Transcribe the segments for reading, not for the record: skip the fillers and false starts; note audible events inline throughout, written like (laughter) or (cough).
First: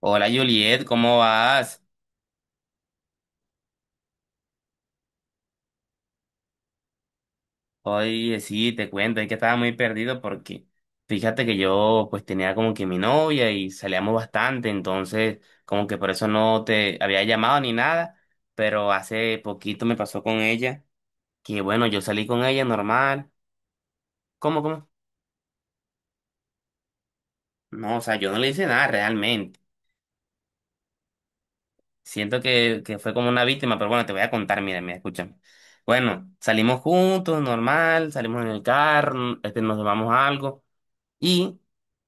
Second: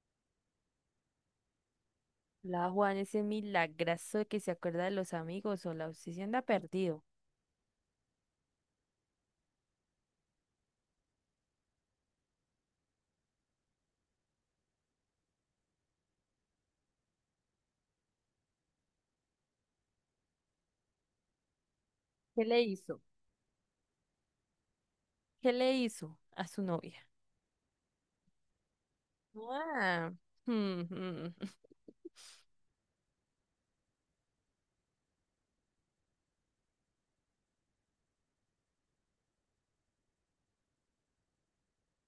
Hola, Juliet, ¿cómo vas? La Juan, ese milagrazo que se acuerda de los amigos o la obsesión de ha perdido. Oye, sí, te cuento, es que estaba muy perdido porque fíjate que yo pues tenía como que mi novia y salíamos bastante, entonces como que por eso no te había llamado ni nada, pero hace poquito me pasó con ella, que bueno, yo salí con ¿Qué le ella hizo? normal. ¿Cómo, cómo? ¿Qué le hizo a su novia? No, o sea, yo no le hice nada realmente, Ah, mm, mm. siento que fue como una víctima, pero bueno, te voy a contar, mira, mira, escúchame. Bueno, salimos juntos, normal, salimos en el carro, este, nos tomamos algo. Y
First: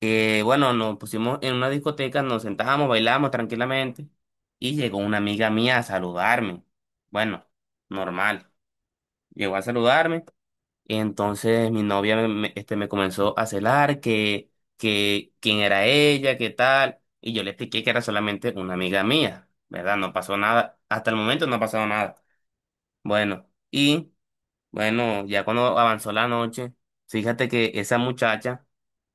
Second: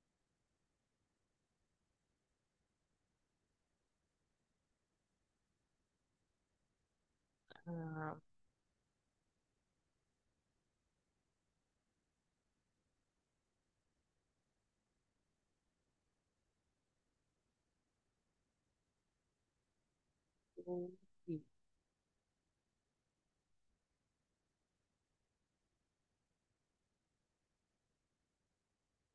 bueno, nos pusimos en una discoteca, nos sentábamos, bailábamos tranquilamente y llegó una amiga mía a saludarme. Bueno, Ah, normal. Llegó a saludarme y entonces mi novia me comenzó a celar que quién era ella, qué tal. Y yo le expliqué que era solamente una amiga mía, ¿verdad? No pasó nada. uy, Hasta el sí. momento no ha pasado nada. Bueno, y... Bueno, ya cuando avanzó la noche, fíjate que esa muchacha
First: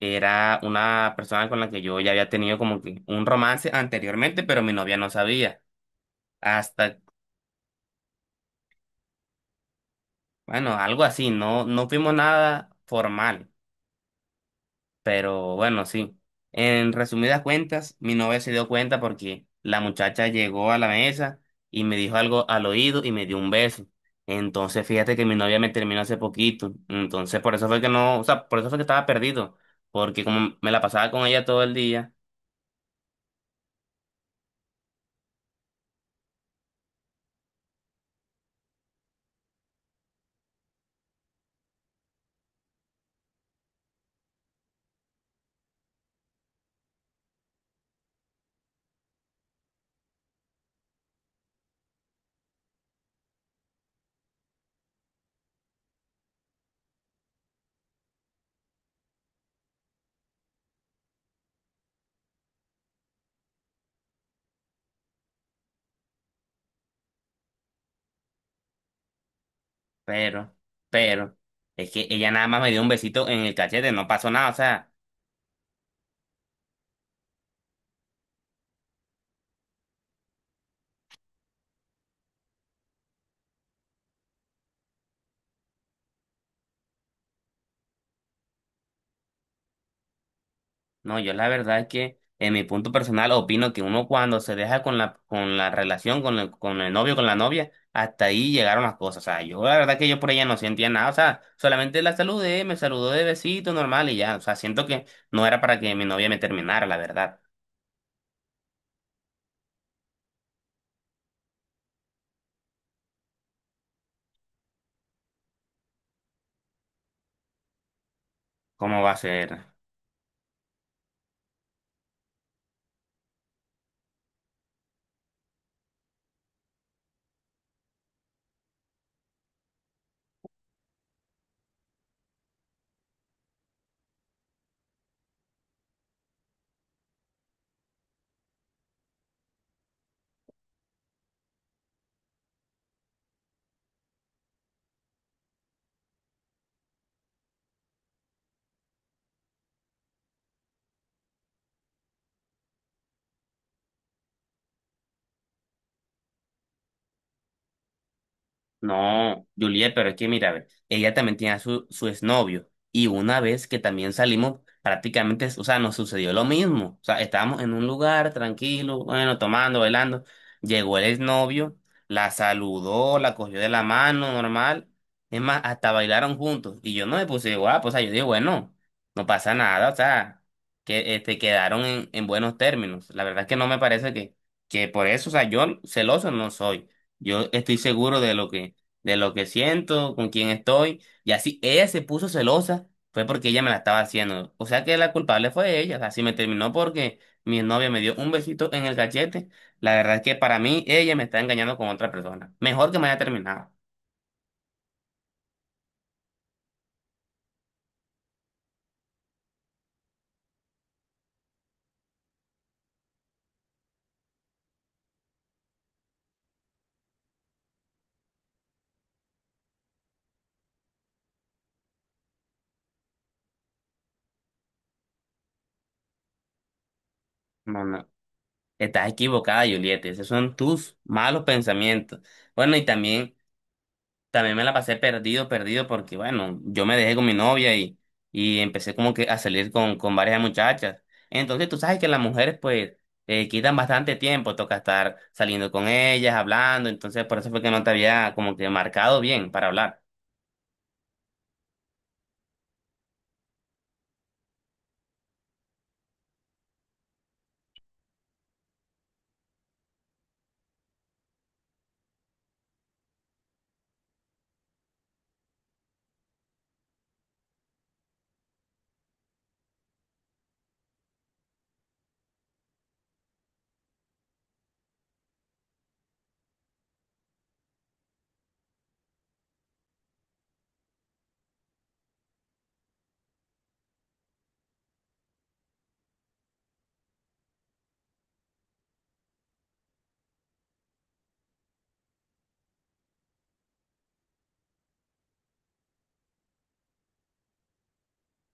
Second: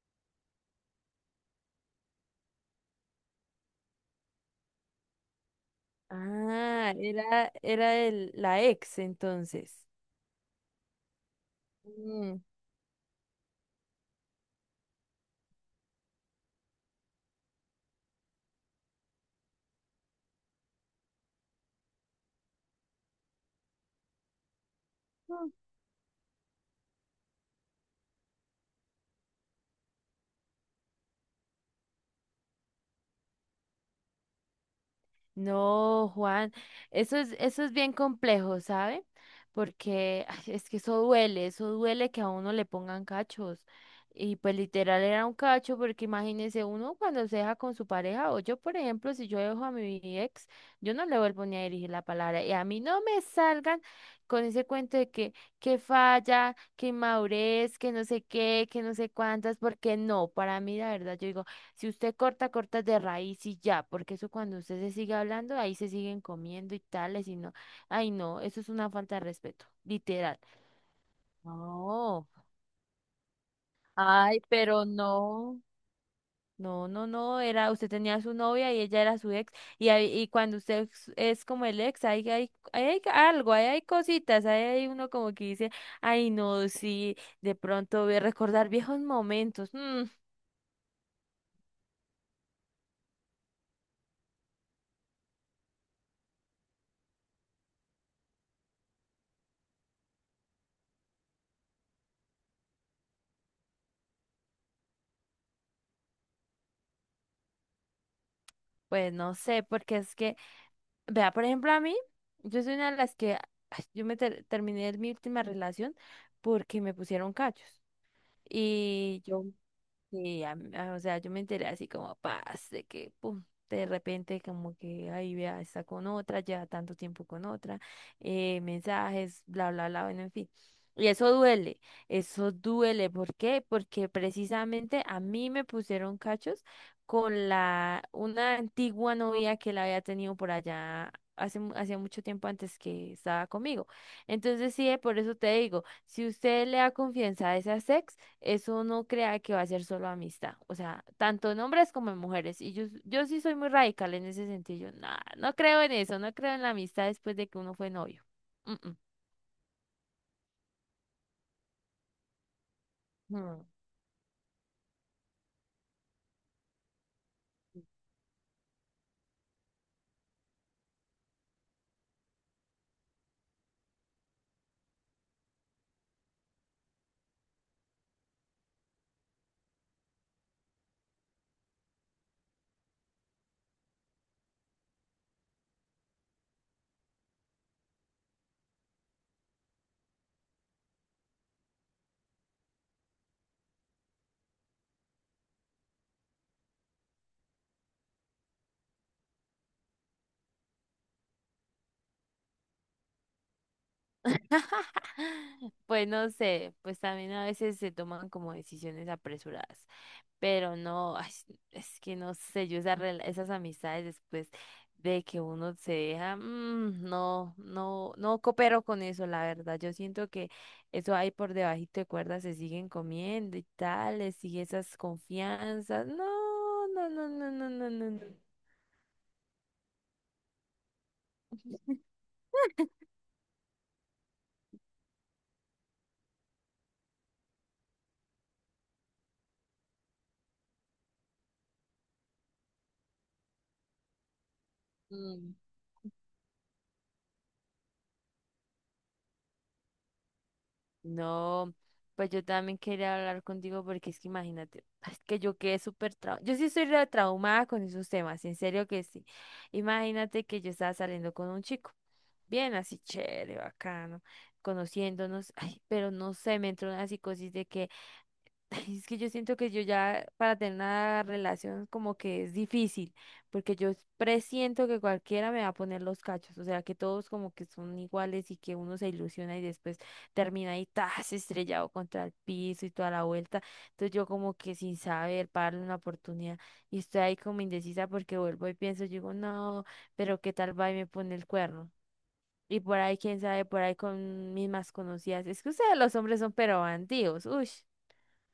era una persona con la que yo ya había tenido como que un romance anteriormente, pero mi novia no sabía. Ah, Hasta, era la ex entonces. bueno, algo así, no, no fuimos Mm. nada formal. Pero bueno, sí. En resumidas cuentas, mi novia se dio cuenta porque la muchacha llegó a la mesa y me dijo algo al oído y me dio un beso. Entonces, fíjate que mi novia me terminó hace poquito. Entonces, por eso fue que no, o sea, por eso fue que estaba perdido. Porque como me la pasaba con ella todo el día, No, Juan, eso es bien complejo, ¿sabe? Porque ay, es que eso duele que a uno le pongan cachos. Y pues literal era un cacho, porque imagínese uno cuando se deja con su pareja, o yo, por ejemplo, si yo dejo a mi ex, yo no le vuelvo ni a dirigir la palabra. Y a mí no me salgan con ese cuento de que falla, que inmadurez, que no sé qué, que no sé cuántas, porque no, para mí la verdad, yo digo. Si usted corta, corta de raíz y ya, porque eso cuando usted se sigue hablando, ahí se siguen comiendo y tales y no. Ay, no, eso es una falta de respeto, literal. pero, pero, es que No, ella nada más me dio un besito en el cachete, no pasó ay, nada, o pero sea. no. No, no, no, usted tenía su novia y ella era su ex, y cuando usted es como el ex, ahí hay algo, ahí hay cositas, ahí hay uno como que dice, ay, no, sí, de pronto voy a recordar viejos momentos. No, yo la verdad es que en mi punto personal opino que uno cuando se deja con la relación, con el novio, con la novia, hasta ahí llegaron las cosas. O sea, yo la verdad que yo por ella no sentía nada. O sea, solamente la saludé, me saludó de besito normal y ya. O sea, siento que no era para que mi novia me terminara, la verdad. Pues no sé, porque es que vea, por ejemplo, a mí, yo soy una de las que, ay, yo me terminé mi última relación porque me pusieron cachos. ¿Cómo va a Y yo ser? sí, o sea, yo me enteré así como paz, de que pum, de repente como que ahí vea, está con otra, lleva tanto tiempo con otra, mensajes, bla, bla, bla, bueno, en fin. Y eso duele, eso duele. ¿Por qué? Porque precisamente a mí me pusieron cachos con la una antigua novia que la había tenido por allá hacía mucho tiempo antes que estaba conmigo. Entonces, sí, por eso te digo, si usted le da confianza a esa ex, eso no crea que va a ser solo amistad, o sea, tanto en hombres como en mujeres. Y yo sí soy muy radical en ese sentido. Yo, nah, no creo en eso, no creo en la amistad después de que uno fue novio. Mm, mm. No, Juliet, pero es que mira, ve, ella también tenía su exnovio y una Mm. vez que también salimos, prácticamente, o sea, nos sucedió lo mismo. O sea, estábamos en un lugar tranquilo, bueno, tomando, bailando. Llegó el exnovio, la saludó, la cogió de la mano, normal. Es más, hasta bailaron juntos. Y yo no me puse guapo, o sea, yo dije, bueno, no pasa nada, o sea, que este, quedaron en buenos términos. La verdad es que no me parece que por eso, o sea, yo celoso no soy. Yo estoy seguro de lo que siento, con quién estoy. Y así ella se puso celosa, fue porque ella me la estaba haciendo. O sea que la culpable fue ella. Así me terminó porque mi novia me dio un besito en el cachete. La verdad es que para mí ella me está engañando con otra persona. Mejor que me haya terminado. Pues no sé, pues también a veces se toman como decisiones apresuradas. Pero no, ay, es que no sé, yo esas amistades después de que uno se deja, no, no, no coopero con eso, la verdad. Yo siento que eso ahí por debajito de cuerda se siguen comiendo y tal, les sigue esas confianzas. No, no, no, no, no, No, no, no. no, Estás equivocada, Julieta. Esos son tus malos pensamientos. Bueno, y también. También me la pasé perdido, perdido, porque bueno, yo me dejé con mi novia y empecé como que a salir con varias muchachas. Entonces tú sabes que las mujeres pues quitan bastante tiempo, toca estar no. saliendo con ellas, hablando, entonces por eso fue que no te había como que marcado bien para hablar. No. Pues yo también quería hablar contigo porque es que imagínate, (laughs) es que yo quedé súper traumada. Yo sí estoy re traumada con esos temas, en serio que sí. Imagínate que yo estaba saliendo con un chico, bien así chévere, bacano, conociéndonos, ay, pero no sé, me entró una psicosis de que (laughs) ay, es que yo siento que yo ya para tener una relación como que es difícil, porque yo presiento que cualquiera me va a poner los cachos, o sea, que todos como que son iguales y que uno se ilusiona y después termina ahí tas estrellado contra el piso y toda la vuelta. Entonces yo como que sin saber, para darle una oportunidad y estoy ahí como indecisa porque vuelvo y pienso, yo digo, no, pero qué tal va y me pone el cuerno. Y por ahí, quién sabe, por ahí con mis más conocidas. Es que ustedes los hombres son pero bandidos,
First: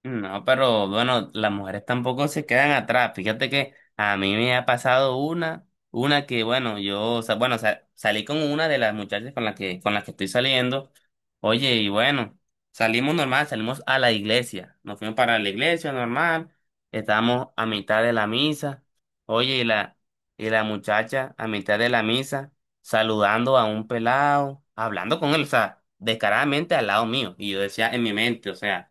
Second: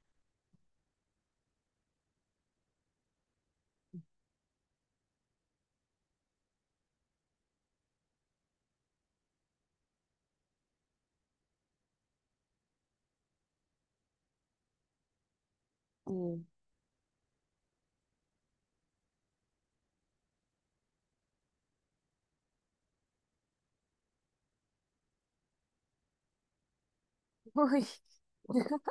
No, pero bueno, las mujeres tampoco se quedan atrás. Fíjate que a mí me ha pasado una que bueno, yo, o sea, bueno, salí con una de las muchachas con las que estoy saliendo. Oye, y bueno, salimos normal, salimos a la iglesia. Nos fuimos para la iglesia uy. normal, estábamos a mitad de la misa. Oye, y la muchacha a mitad de la misa, saludando a un pelado, hablando con él, o sea, descaradamente al lado mío. Y yo (laughs) Uy, decía en mi mente, o sea,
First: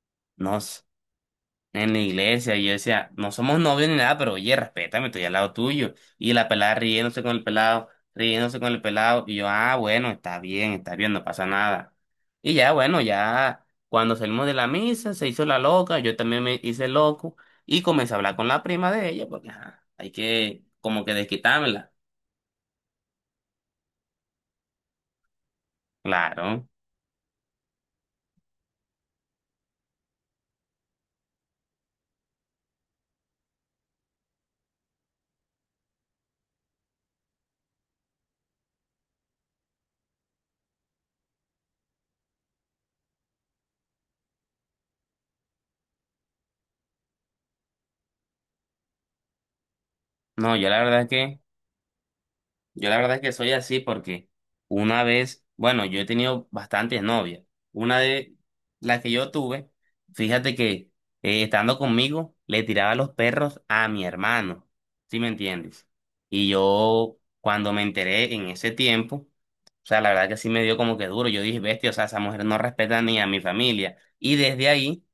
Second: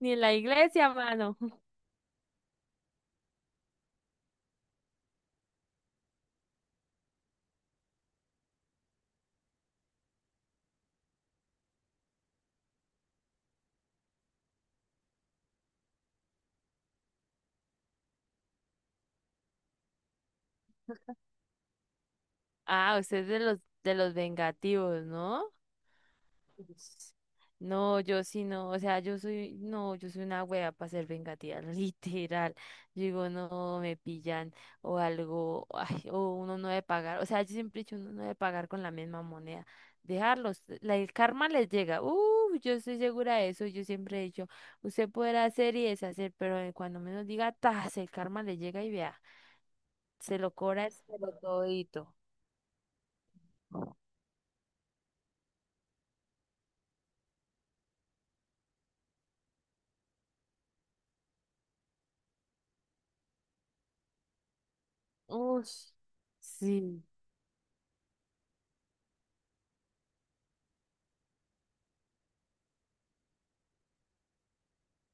ni en la no iglesia, mano. en la iglesia y yo decía, no somos novios ni nada, pero oye, respétame, estoy al lado tuyo. Y la pelada riéndose con el pelado, riéndose con el pelado. Y yo, ah, bueno, está bien, no pasa nada. Y ya, bueno, ya cuando salimos de la misa, se hizo la loca, yo también me hice loco y comencé a hablar con la prima de ella, porque ajá, hay que como que desquitármela. Ah, usted es de los, vengativos, ¿no? Claro. Ups. No, yo sí no, o sea, yo soy, no, yo soy una wea para ser vengativa, (laughs) literal. Yo digo, no, me pillan o algo, ay, o uno no debe pagar, o sea, yo siempre he dicho, uno no debe pagar con la misma moneda, dejarlos, el karma les llega, yo estoy segura de eso, yo siempre he dicho, usted podrá hacer y deshacer, pero cuando menos diga, tas, el karma le llega y vea. Se lo No, yo la verdad cobras es pero que... todito. Yo la verdad es que soy así porque una vez, bueno, yo he tenido bastantes novias. Una de las que yo tuve, fíjate que estando conmigo le tiraba los perros a mi hermano, ¿sí me Uy, entiendes? Y sí, yo cuando me enteré en ese tiempo, o sea, la verdad que sí me dio como que duro. Yo dije, bestia, o sea, esa mujer no respeta ni a mi familia. Y desde ahí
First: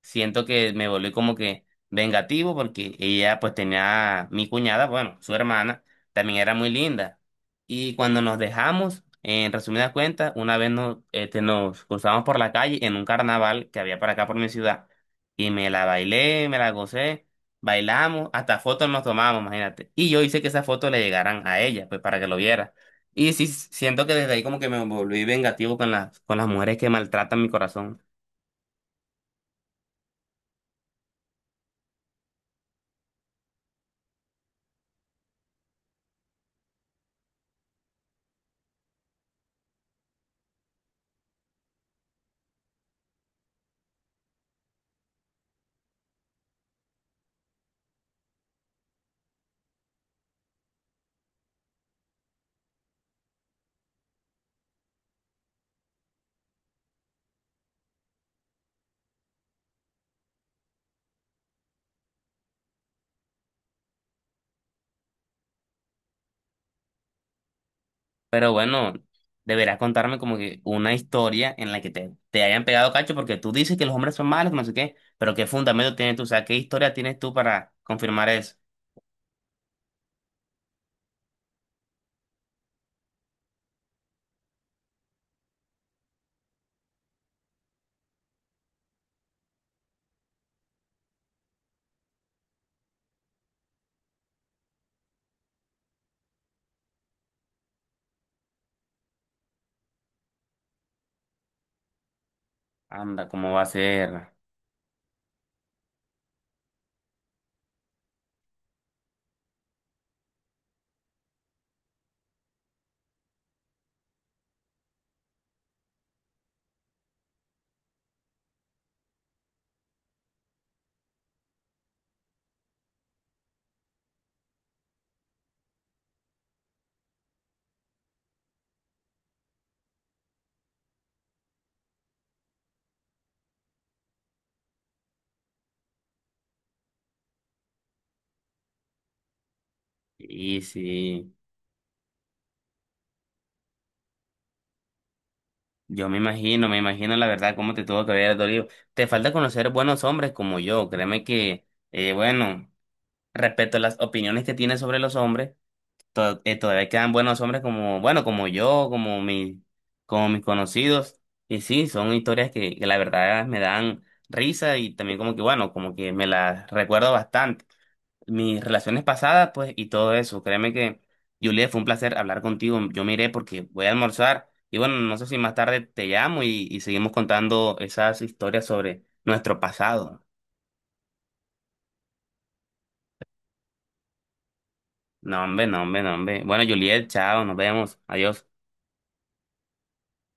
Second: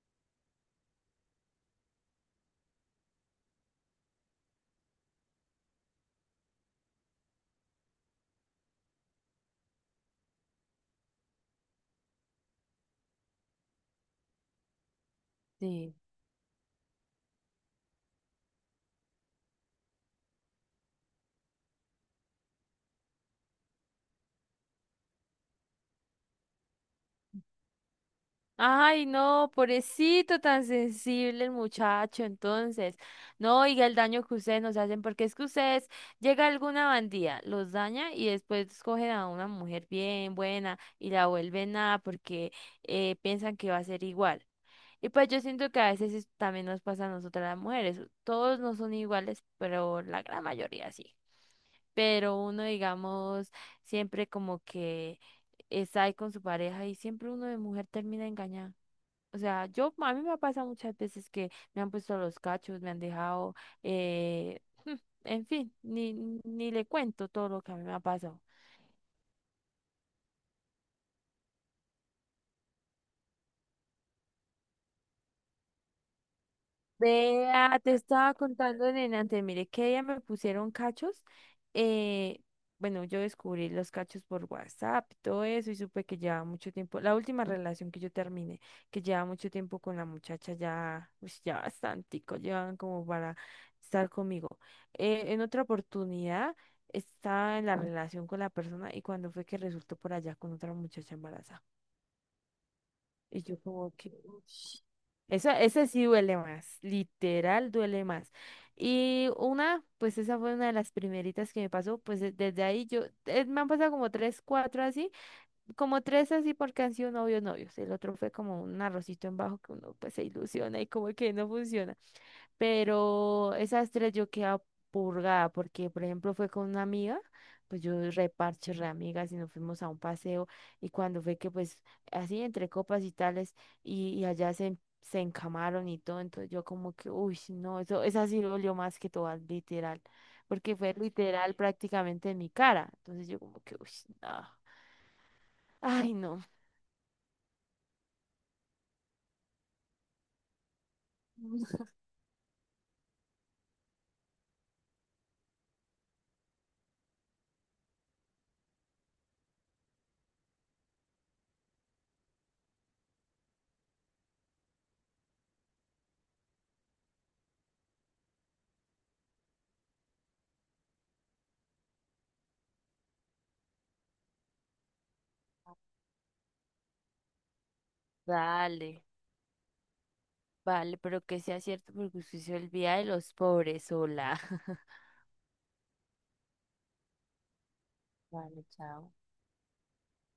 siento que me volví como que vengativo porque ella pues tenía mi cuñada, bueno, su hermana también era muy linda. Y cuando nos dejamos, en resumidas cuentas, una vez nos, este, nos cruzamos por la calle en un carnaval que había para acá por mi ciudad. Y me la sí. bailé, me la gocé, bailamos, hasta fotos nos tomamos, imagínate. Y yo hice que esas fotos le llegaran a ella, pues para que lo viera. Y sí, siento que desde ahí como que me volví vengativo con las mujeres que maltratan mi corazón. Ay, no, pobrecito, tan sensible el muchacho, entonces. No oiga el daño que ustedes nos hacen, porque es que ustedes llega alguna bandida, los daña y después cogen a una mujer bien buena y la vuelven nada porque piensan que va a ser igual. Y pues yo siento que a veces también nos pasa a nosotras las mujeres. Todos no son iguales, pero la gran mayoría sí. Pero uno, digamos, siempre como que está ahí con su pareja y siempre uno de mujer termina engañada. O sea, yo, a mí me ha pasado muchas veces que me han puesto los cachos, me han dejado, eh, en fin, ni le cuento todo lo que a mí me ha pasado. Pero bueno, deberás contarme como que una historia en la que te hayan pegado cacho, porque tú dices que los hombres son malos, no sé qué, pero ¿qué fundamento tienes tú? O sea, ¿qué historia tienes tú para Vea, te confirmar estaba eso? contando, nena, antes, mire que ella me pusieron cachos. eh, bueno, yo descubrí los cachos por WhatsApp, y todo eso, y supe que llevaba mucho tiempo. La última relación que yo terminé, que llevaba mucho tiempo con la muchacha, ya, pues ya bastantico, llevaban como para estar conmigo. En otra oportunidad estaba en la relación con la persona y cuando fue que resultó por allá con otra muchacha embarazada. Anda, Y ¿cómo yo va a como que, ser? "Ush". Eso, ese sí duele más, literal duele más. Y una, pues esa fue una de las primeritas que me pasó, pues desde ahí yo, me han pasado como tres, cuatro así, como tres así porque han sido novios, novios. El otro fue como un arrocito en bajo que uno pues se ilusiona y como que no funciona. Pero esas tres yo quedaba purgada porque, por ejemplo, fue con una amiga, pues yo reparche re amigas y nos fuimos a un paseo y cuando fue que pues así entre copas y tales y allá se encamaron y todo, entonces yo como que, uy, no, eso, esa sí dolió más que todas, literal, Y porque fue sí, literal prácticamente en mi cara, entonces yo como que, uy, no, yo ay, no. Me imagino la verdad cómo te tuvo que haber dolido. Te falta conocer buenos hombres como yo, créeme que, (laughs) bueno, respecto a las opiniones que tienes sobre los hombres, todavía quedan buenos hombres como, bueno, como yo, como mi, como mis conocidos. Y sí, son historias que la verdad me dan risa y también como que, bueno, como que me las recuerdo bastante. Mis relaciones pasadas, pues, y todo eso. Créeme que, Juliet, fue un placer hablar contigo. Yo me iré porque voy a almorzar. Y bueno, no sé si más tarde te llamo y seguimos contando esas historias Dale, sobre nuestro pasado. vale, pero que sea cierto porque usted se olvida de los pobres, hola. (laughs) No, hombre, no, hombre, no, hombre. Bueno, Juliet, chao, nos vemos. Adiós. Vale, chao.